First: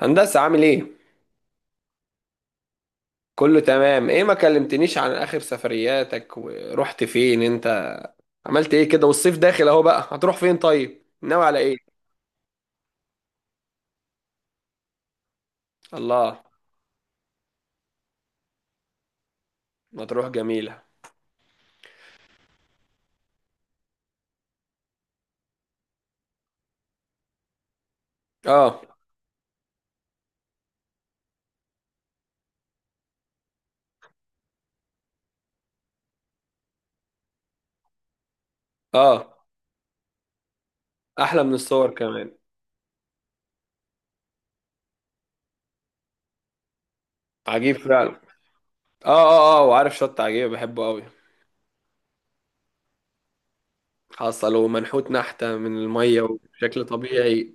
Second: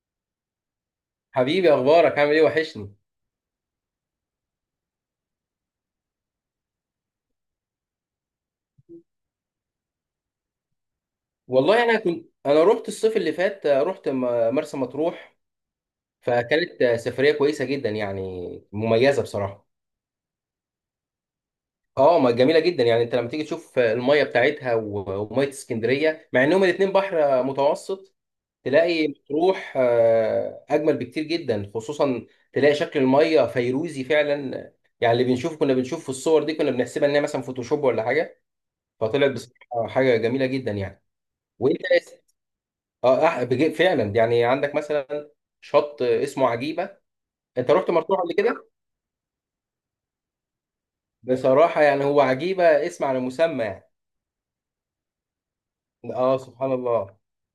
هندسة عامل ايه؟ حبيبي، اخبارك؟ عامل ايه؟ وحشني. كله تمام. ايه ما كلمتنيش عن اخر سفرياتك ورحت فين انت، عملت ايه كده والصيف داخل اهو؟ بقى هتروح فين؟ طيب ناوي على ايه؟ والله انا كنت انا رحت الصيف اللي فات، رحت مرسى مطروح. الله، فكانت سفريه كويسه جدا، يعني مميزه بصراحه. مطروح جميلة. اه، ما جميله جدا، يعني انت لما تيجي تشوف الميه بتاعتها وميه اسكندريه، مع انهم الاتنين بحر متوسط. اه. تلاقي مطروح اجمل بكتير جدا، خصوصا تلاقي شكل الميه فيروزي فعلا. يعني اللي بنشوفه كنا بنشوف في الصور، دي كنا بنحسبها ان هي مثلا فوتوشوب ولا حاجه. فطلعت اه، بصراحه حاجه جميله جدا يعني. احلى من وانت. الصور كمان. اه، فعلا، يعني عندك مثلا شط اسمه عجيبه. انت عجيب رحت فعلا. اه مطروح قبل كده؟ اه اه، وعارف شط عجيب، بحبه قوي. بصراحه يعني هو عجيبه اسم على مسمى يعني. حصل، ومنحوت نحتة من المية اه، سبحان وبشكل الله. طبيعي.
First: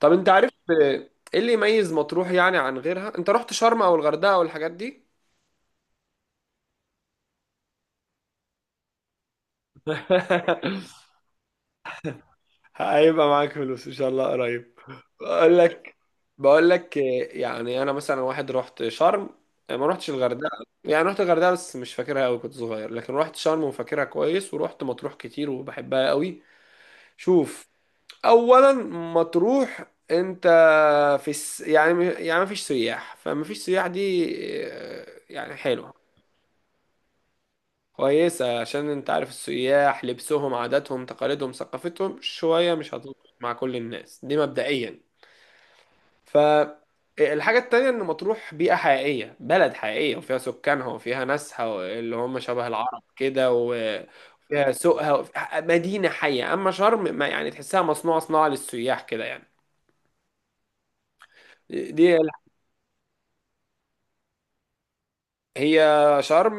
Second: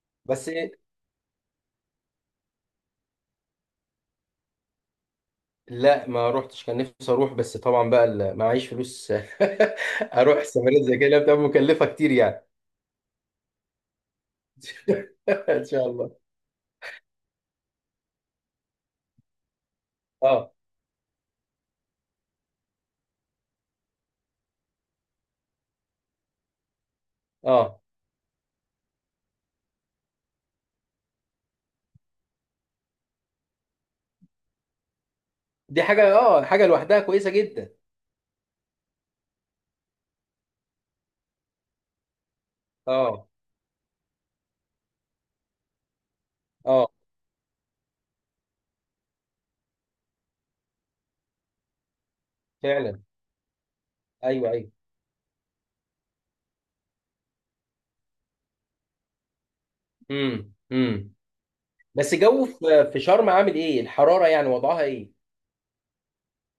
طب انت بس. عارف ايه اللي يميز مطروح يعني عن غيرها؟ انت رحت شرم او الغردقة او الحاجات دي؟ لا، ما روحتش، كان نفسي اروح، بس طبعا بقى معيش فلوس. اروح سفريه زي كده بتبقى مكلفه كتير يعني. هيبقى معاك فلوس ان شاء الله قريب. بقول ان شاء لك، الله. بقول لك يعني انا مثلا واحد رحت شرم، ما رحتش اه، الغردقه. يعني رحت الغردقه بس مش فاكرها قوي، كنت صغير، لكن رحت شرم وفاكرها كويس، ورحت مطروح كتير وبحبها قوي. شوف، اه، اولا، مطروح انت يعني ما فيش سياح، فما فيش سياح دي إيه، يعني دي حلوه. حاجه لوحدها كويسه جدا. كويسه، عشان انت عارف السياح لبسهم عاداتهم تقاليدهم ثقافتهم شويه مش اه، هتظبط مع كل الناس دي مبدئيا. اه، فالحاجة التانية إن مطروح بيئة حقيقية، بلد حقيقية وفيها سكانها وفيها ناسها اللي هم شبه فعلا. العرب كده، ايوه، وفيها ايوه. سوقها مدينة حية، أما شرم ما يعني تحسها مصنوعة صناعة للسياح كده يعني. امم، امم. دي بس جو في شرم عامل ايه الحراره، يعني وضعها ايه؟ هي. شرم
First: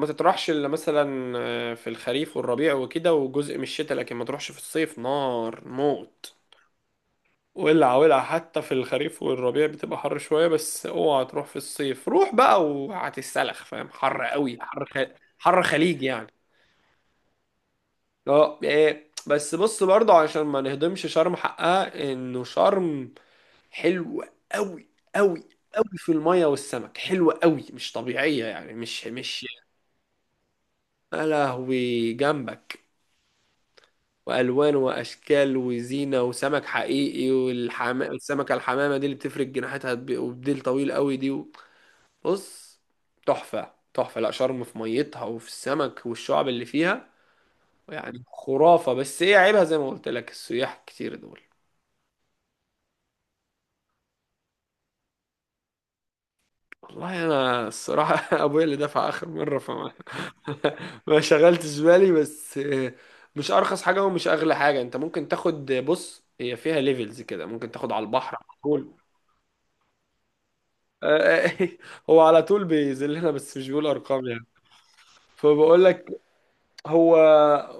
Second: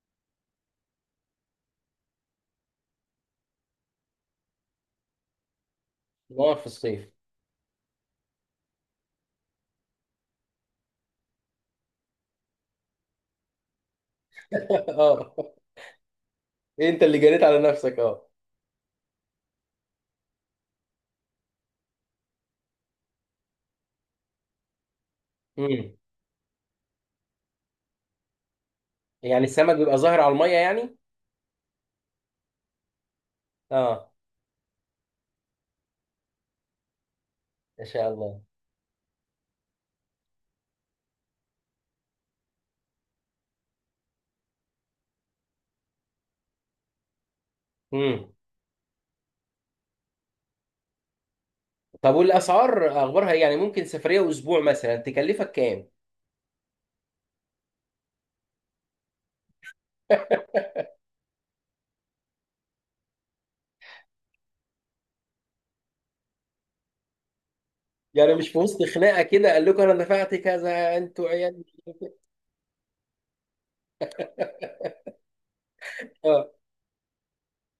ما تطرحش إلا مثلا في الخريف والربيع وكده وجزء من الشتاء، لكن ما تروحش في الصيف، نار موت. نار في الصيف. ولع ولع. حتى في الخريف والربيع بتبقى حر شوية، بس اوعى تروح في الصيف، روح بقى وهتتسلخ. فاهم؟ حر قوي، اه، حر خليج يعني. انت اللي جريت على نفسك، اه. اه إيه. بس بص برضه عشان ما نهضمش شرم حقها، انه شرم حلوة قوي، قوي قوي امم. في المية والسمك، حلوة قوي، مش طبيعية يعني، مش يعني مش السمك بيبقى ظاهر على الميه يعني؟ يا لهوي جنبك اه. والوان واشكال وزينه وسمك حقيقي، ان شاء الله. السمكه الحمامه دي اللي بتفرق جناحاتها وبديل طويل قوي دي. بص، تحفة تحفة. لا شرم في ميتها وفي السمك والشعب اللي فيها، يعني امم. خرافة، بس ايه عيبها؟ زي ما قلت لك، السياح كتير دول. طب والاسعار اخبارها ايه؟ يعني ممكن سفريه اسبوع مثلا تكلفك كام؟ والله انا الصراحة ابويا اللي دفع اخر مرة فما ما شغلتش بالي، بس مش ارخص حاجة ومش اغلى حاجة. انت ممكن تاخد، بص، هي فيها ليفلز كده، ممكن تاخد على يعني البحر مش على في وسط طول. خناقه كده قال لكم انا دفعت كذا انتوا عيال؟ هو على طول بيذلنا بس مش بيقول ارقام يعني. فبقول لك، اه، هو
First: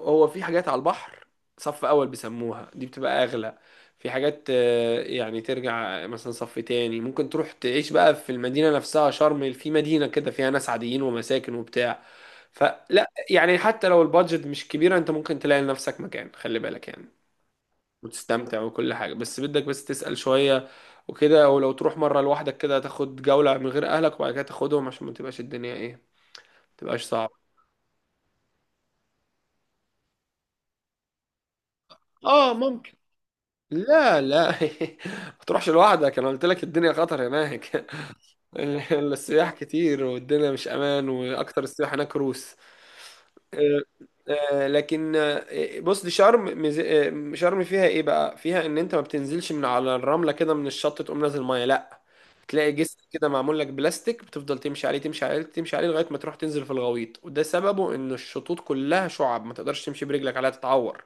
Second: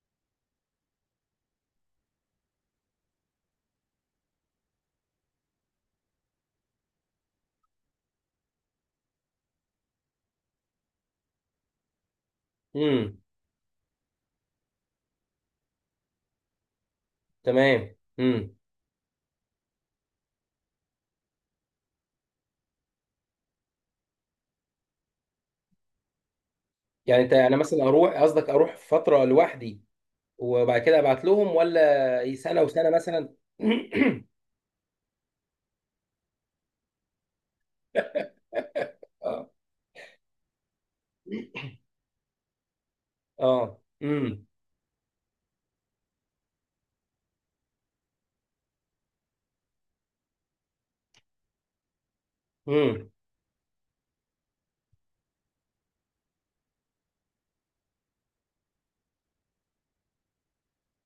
هو في حاجات على البحر صف اول، بيسموها دي، بتبقى اغلى. في حاجات يعني ترجع مثلا صف تاني. ممكن تروح تعيش بقى في المدينة نفسها، شرم في مدينة كده فيها ناس عاديين ومساكن وبتاع. فلا امم، يعني، حتى لو البادجت مش كبيرة، انت ممكن تلاقي لنفسك مكان، خلي بالك يعني، تمام، امم. وتستمتع وكل حاجة، بس بدك بس تسأل شوية وكده. ولو تروح مرة لوحدك كده تاخد جولة من غير اهلك وبعد كده تاخدهم، عشان ما تبقاش الدنيا ايه، ما تبقاش يعني انت صعبة. انا مثلا اروح فتره لوحدي، وبعد كده ابعت لهم، ولا إيه، اه سنه وسنه ممكن. مثلا؟ لا لا ما تروحش لوحدك، انا قلت لك الدنيا خطر هناك. اه، السياح كتير والدنيا مش امان، واكتر السياح هناك روس. اه، آه، امم، آه، لكن آه، بص، دي شرم، شرم فيها ايه بقى؟ فيها ان انت ما بتنزلش من على الرمله كده من الشط تقوم نازل ميه، لا، تلاقي جسر امم، كده معمول لك بلاستيك، بتفضل تمشي عليه تمشي عليه تمشي عليه لغايه ما تروح تنزل في الغويط، وده سببه ان الشطوط كلها شعب، ما تقدرش تمشي برجلك عليها تتعور.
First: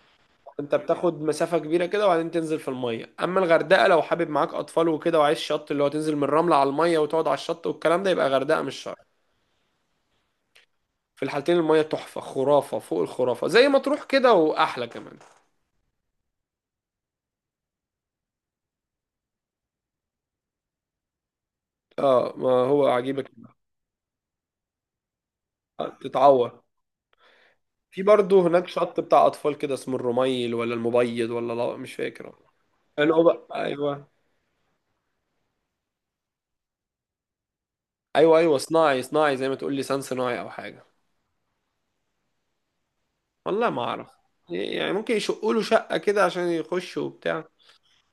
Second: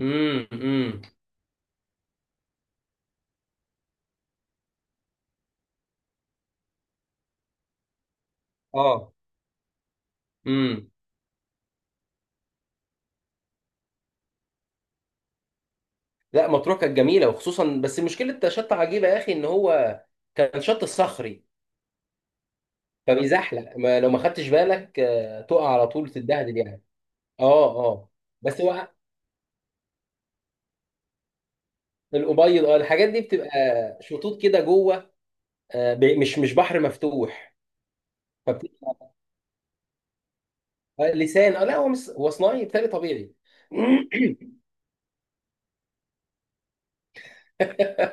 امم، انت امم، بتاخد مسافة كبيرة كده وبعدين تنزل في المية. اما الغردقة، لو حابب معاك اطفال وكده وعايز شط اللي هو تنزل من الرملة على المية وتقعد على الشط والكلام ده، يبقى غردقة مش شرم. اه، امم. في الحالتين المية تحفة، خرافة فوق الخرافة زي ما تروح كده واحلى كمان. لا، مطروح كانت جميله، وخصوصا بس مشكله شط عجيبه يا اخي ان هو كان شط صخري. اه، ما هو عجيبك. فبيزحلق، ما لو ما خدتش بالك تقع على طول تتبهدل تتعور. يعني. اه، في اه. برضه بس هناك هو شط بتاع اطفال كده اسمه الرميل ولا المبيض، ولا لا مش فاكر. الابيض، اه، الحاجات دي حلو بقى، بتبقى ايوه، شطوط كده جوه، مش بحر مفتوح. ايوه ايوه، فبت... صناعي صناعي، زي ما تقول لسان صناعي او حاجة. لسان، اه، لا هو مش، هو صناعي، بتاعي طبيعي. والله ما اعرف. يعني ممكن يشقوا له شقة كده عشان يخشوا وبتاع.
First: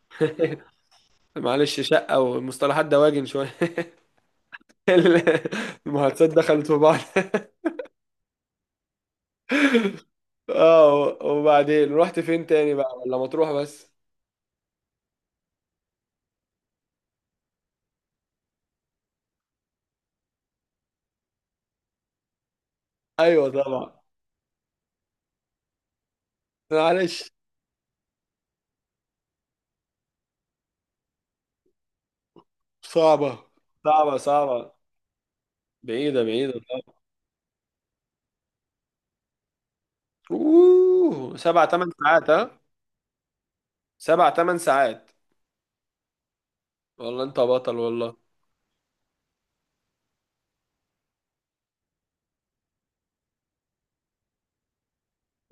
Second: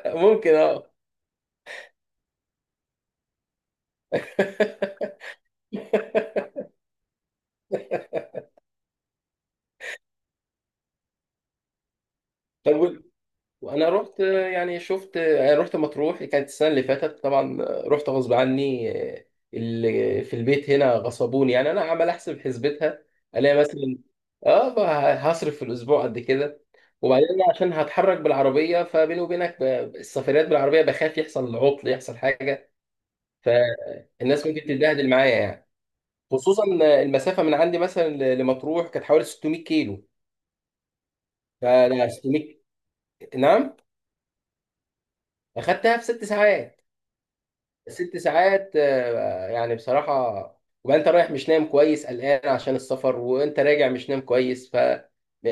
ممكن، اه. معلش، شقة ومصطلحات دواجن شوية. المحادثات دخلت في بعض. اه، وبعدين رحت فين تاني بقى، طب ولا مطروح وانا بس؟ رحت، يعني شفت، يعني رحت مطروح، كانت السنه اللي فاتت، طبعا رحت غصب عني، اللي في البيت هنا غصبوني. يعني انا عمال احسب، حسبتها ايوه الاقي مثلا، طبعا. اه، بقى هصرف في الاسبوع قد كده. وبعدين معلش. أنا عشان هتحرك بالعربيه، فبيني وبينك السفريات بالعربيه بخاف يحصل عطل، يحصل حاجه، صعبة، صعبة فالناس ممكن صعبة. تتبهدل معايا يعني. بعيدة، بعيدة خصوصا طبعا. المسافه من عندي مثلا لمطروح كانت حوالي 600 كيلو. اوه، سبع تمن فانا ساعات 600. ها. نعم. سبع تمن ساعات. اخدتها في ست ساعات. والله انت بطل والله. ست ساعات، يعني بصراحة. وبقى انت رايح مش نايم كويس، قلقان عشان السفر، وانت راجع مش نايم كويس،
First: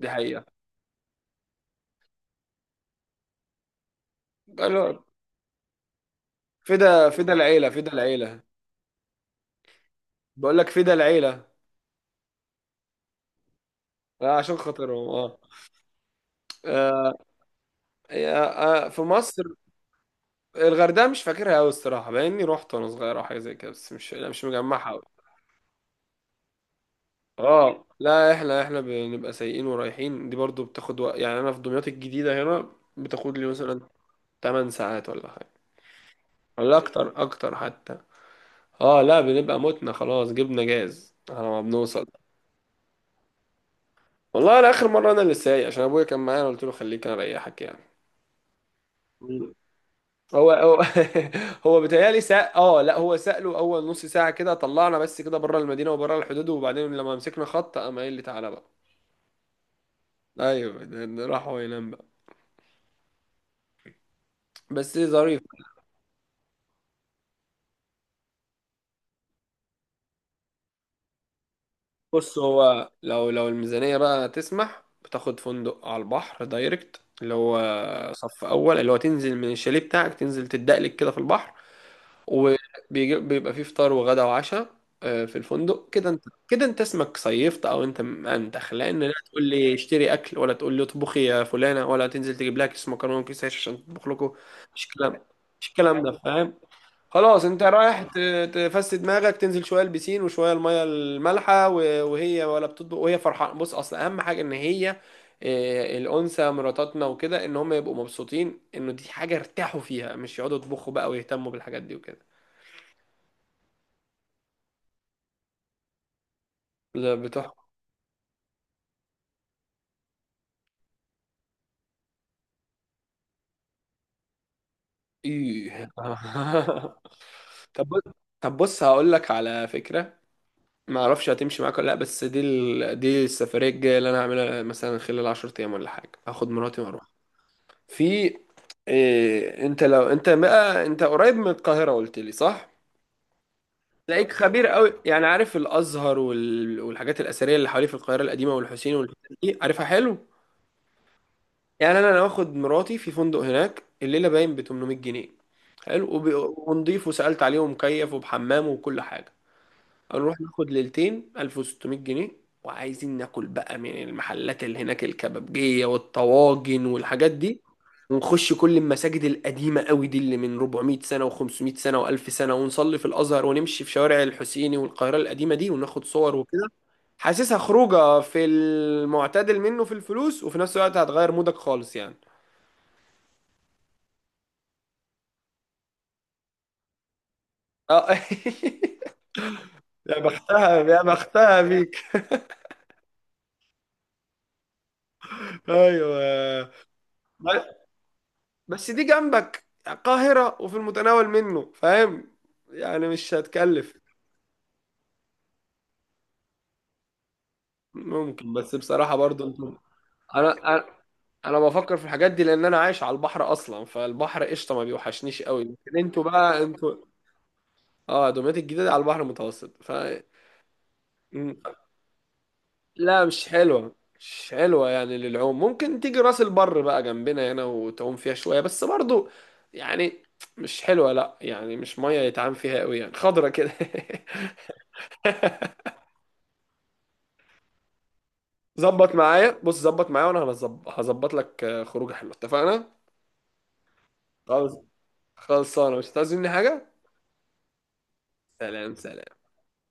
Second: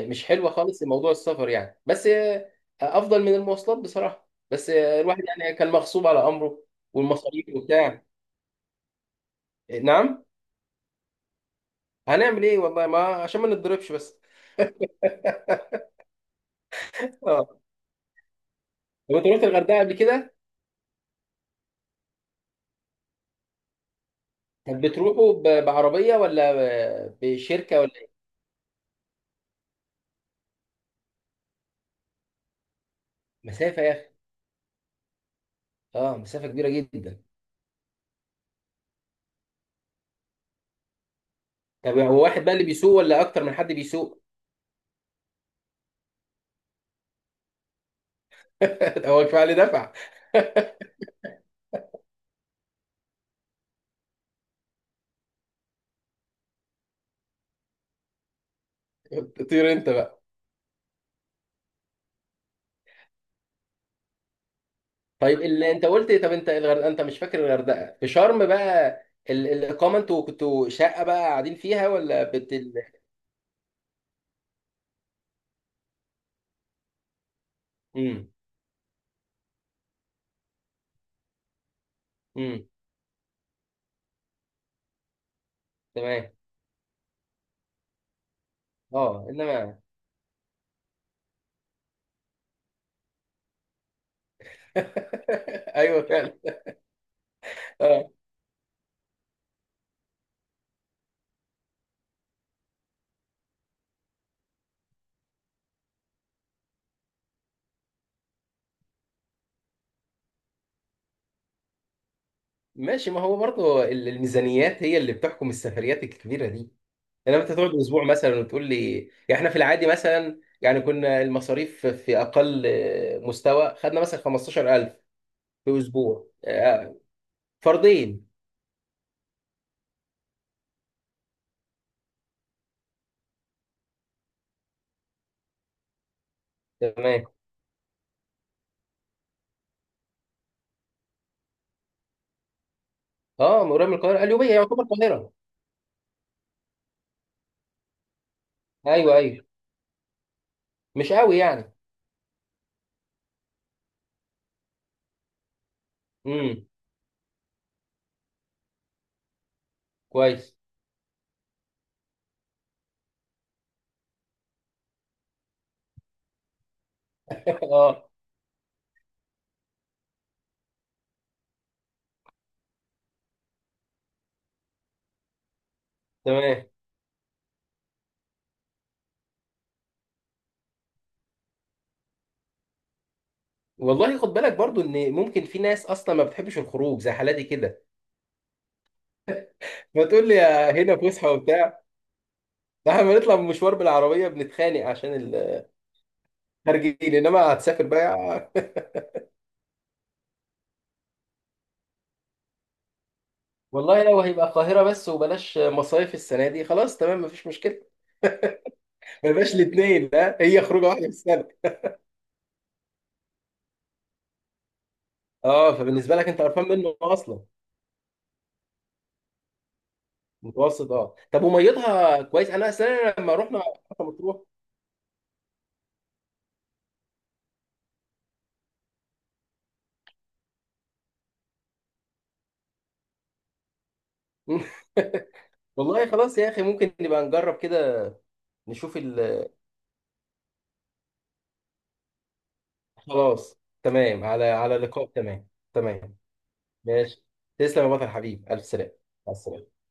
دي حقيقة. حلوة خالص موضوع السفر يعني، بس افضل من المواصلات بصراحة. بس قالوا الواحد يعني كان مغصوب على امره. فدا، فدا والمصاريف العيلة، فدا وبتاع، العيلة. نعم. بقول لك، فدا العيلة. هنعمل ايه، والله ما عشان ما نتضربش بس. عشان خاطرهم اه. آه، اه. في طب انت مصر. رحت الغردقة قبل كده؟ الغردقة مش فاكرها أوي الصراحة، بما إني رحت وأنا صغير أو حاجة زي كده، بس مش، لا مش طب مجمعها أوي. بتروحوا بعربية، ولا بشركة، اه ولا إيه؟ لا، احنا بنبقى سايقين ورايحين، دي برضو بتاخد وقت يعني. أنا في دمياط الجديدة هنا بتاخد لي مثلا مسافة يا اخي، 8 ساعات ولا حاجة، اه، مسافة كبيرة ولا أكتر، جدا. أكتر حتى. اه لا، بنبقى متنا خلاص، جبنا جاز على ما طب بنوصل. هو واحد بقى اللي بيسوق، ولا اكتر من حد بيسوق؟ والله أنا آخر مرة أنا اللي سايق، عشان أبويا كان معايا أنا قلت له خليك أنا أريحك هو كفايه يعني. اللي دفع. هو هو بيتهيألي اه لا، هو سأله اول نص ساعة كده، طلعنا بس كده بره المدينة وبره الحدود، وبعدين لما مسكنا خط قام قايل لي تعالى بقى. طير انت بقى. ايوه، ده راح هو ينام بقى. بس طيب، ظريف. اللي انت قلت ايه؟ طب انت الغردقه، انت مش فاكر الغردقه، في شرم بقى الاقامه انتوا كنتوا شقه بقى قاعدين فيها، ولا بص، هو لو الميزانية بقى تسمح، بتاخد فندق على البحر دايركت، اللي هو امم، صف اول، اللي هو تنزل من الشاليه بتاعك تنزل تدقلك كده في البحر، امم، وبيبقى فيه فطار وغدا وعشاء في الفندق كده. انت تمام، كده انت اسمك صيفت او انت منتخ، لان لا اه، تقول لي انما، اشتري اكل ولا تقول لي اطبخي يا فلانه ولا تنزل تجيب لها كيس مكرونه وكيس عيش عشان تطبخ لكم. مش كلام، مش الكلام ايوه ده، فعلا. فاهم. خلاص انت رايح اه، تفسد دماغك، تنزل شويه البسين وشويه الميه المالحه، وهي ولا بتطبخ وهي فرحانه. بص اصل اهم حاجه ان هي، الانثى مراتاتنا وكده، ان هم يبقوا مبسوطين انه دي حاجه ارتاحوا فيها، مش يقعدوا يطبخوا بقى ويهتموا بالحاجات دي وكده. ماشي. ما هو برضه الميزانيات هي اللي بتحكم السفريات الكبيره دي. لا، انما انت بتحفة. تقعد اسبوع مثلا وتقول لي، يعني احنا في العادي مثلا، يعني كنا المصاريف في اقل مستوى، خدنا مثلا 15000 في ايه اسبوع، طب بص- فردين. طب بص، هقول لك على فكرة، ما اعرفش هتمشي معاك ولا لا، بس دي السفرية الجاية اللي انا هعملها مثلا خلال 10 ايام ولا حاجة، هاخد مراتي واروح تمام. في انت لو انت بقى، انت قريب من القاهرة قلت لي صح؟ اه، من قريب، من القاهره، تلاقيك اليوبيه خبير يعتبر قوي يعني، القاهره. عارف الازهر والحاجات الاثرية اللي حواليه في القاهرة القديمة والحسين ايوه، والحتت ايوه، دي، عارفها حلو؟ مش قوي يعني. يعني انا، واخد مراتي في فندق هناك، الليله باين ب 800 جنيه، حلو امم، ونضيف وسالت عليه ومكيف وبحمام وكل حاجه. هنروح كويس. ناخد ليلتين، 1600 جنيه. وعايزين ناكل بقى من المحلات اللي هناك، الكبابجيه والطواجن والحاجات دي، اه، ونخش كل المساجد القديمه قوي دي اللي من 400 سنه و500 سنه و1000 سنه، ونصلي في الازهر ونمشي في شوارع الحسيني والقاهره القديمه دي وناخد صور تمام. وكده. حاسسها خروجه في المعتدل منه في الفلوس، وفي نفس الوقت هتغير مودك خالص يعني. والله خد بالك برضو، ان ممكن في ناس اصلا ما بتحبش الخروج زي حالاتي كده، اه يا فتقول لي يا بختها، هنا يا فسحه بختها وبتاع. بيك. ده احنا بنطلع من مشوار بالعربيه بنتخانق عشان ايوه الخارجين، انما ب- هتسافر بقى. بس دي جنبك القاهرة وفي المتناول منه، فاهم، يعني مش هتكلف. والله لو هيبقى القاهره بس وبلاش مصايف السنه دي، خلاص تمام، مفيش مشكله. ممكن، بس بصراحة ما برضو بقاش انتم، الاثنين، لا، انا هي انا خروجه واحده في السنه. انا بفكر في الحاجات دي لان انا عايش على البحر اصلا، فالبحر قشطة ما بيوحشنيش قوي، اه، لكن فبالنسبه انتوا لك انت بقى قرفان انتوا. منه اصلا. اه، دمياط الجديدة دي على البحر المتوسط ف... متوسط، اه. طب وميتها كويس؟ انا اصل انا لا لما مش رحنا حلوة، مرسى مطروح. مش حلوة يعني للعوم. ممكن تيجي راس البر بقى جنبنا هنا وتعوم فيها شوية، بس برضو يعني مش حلوة، لا يعني مش مية يتعام فيها قوي يعني، خضرة كده. والله خلاص يا اخي، ممكن نبقى نجرب كده، نشوف ظبط معايا، بص ظبط معايا وانا هظبط لك خروجه حلوه. اتفقنا؟ خلاص، تمام، على خلاص، لقاء. تمام، خلصانة، مش تمام، هتعوز مني حاجة. ماشي. تسلم يا بطل، حبيب، الف سلامه. سلام، مع سلام. السلامه.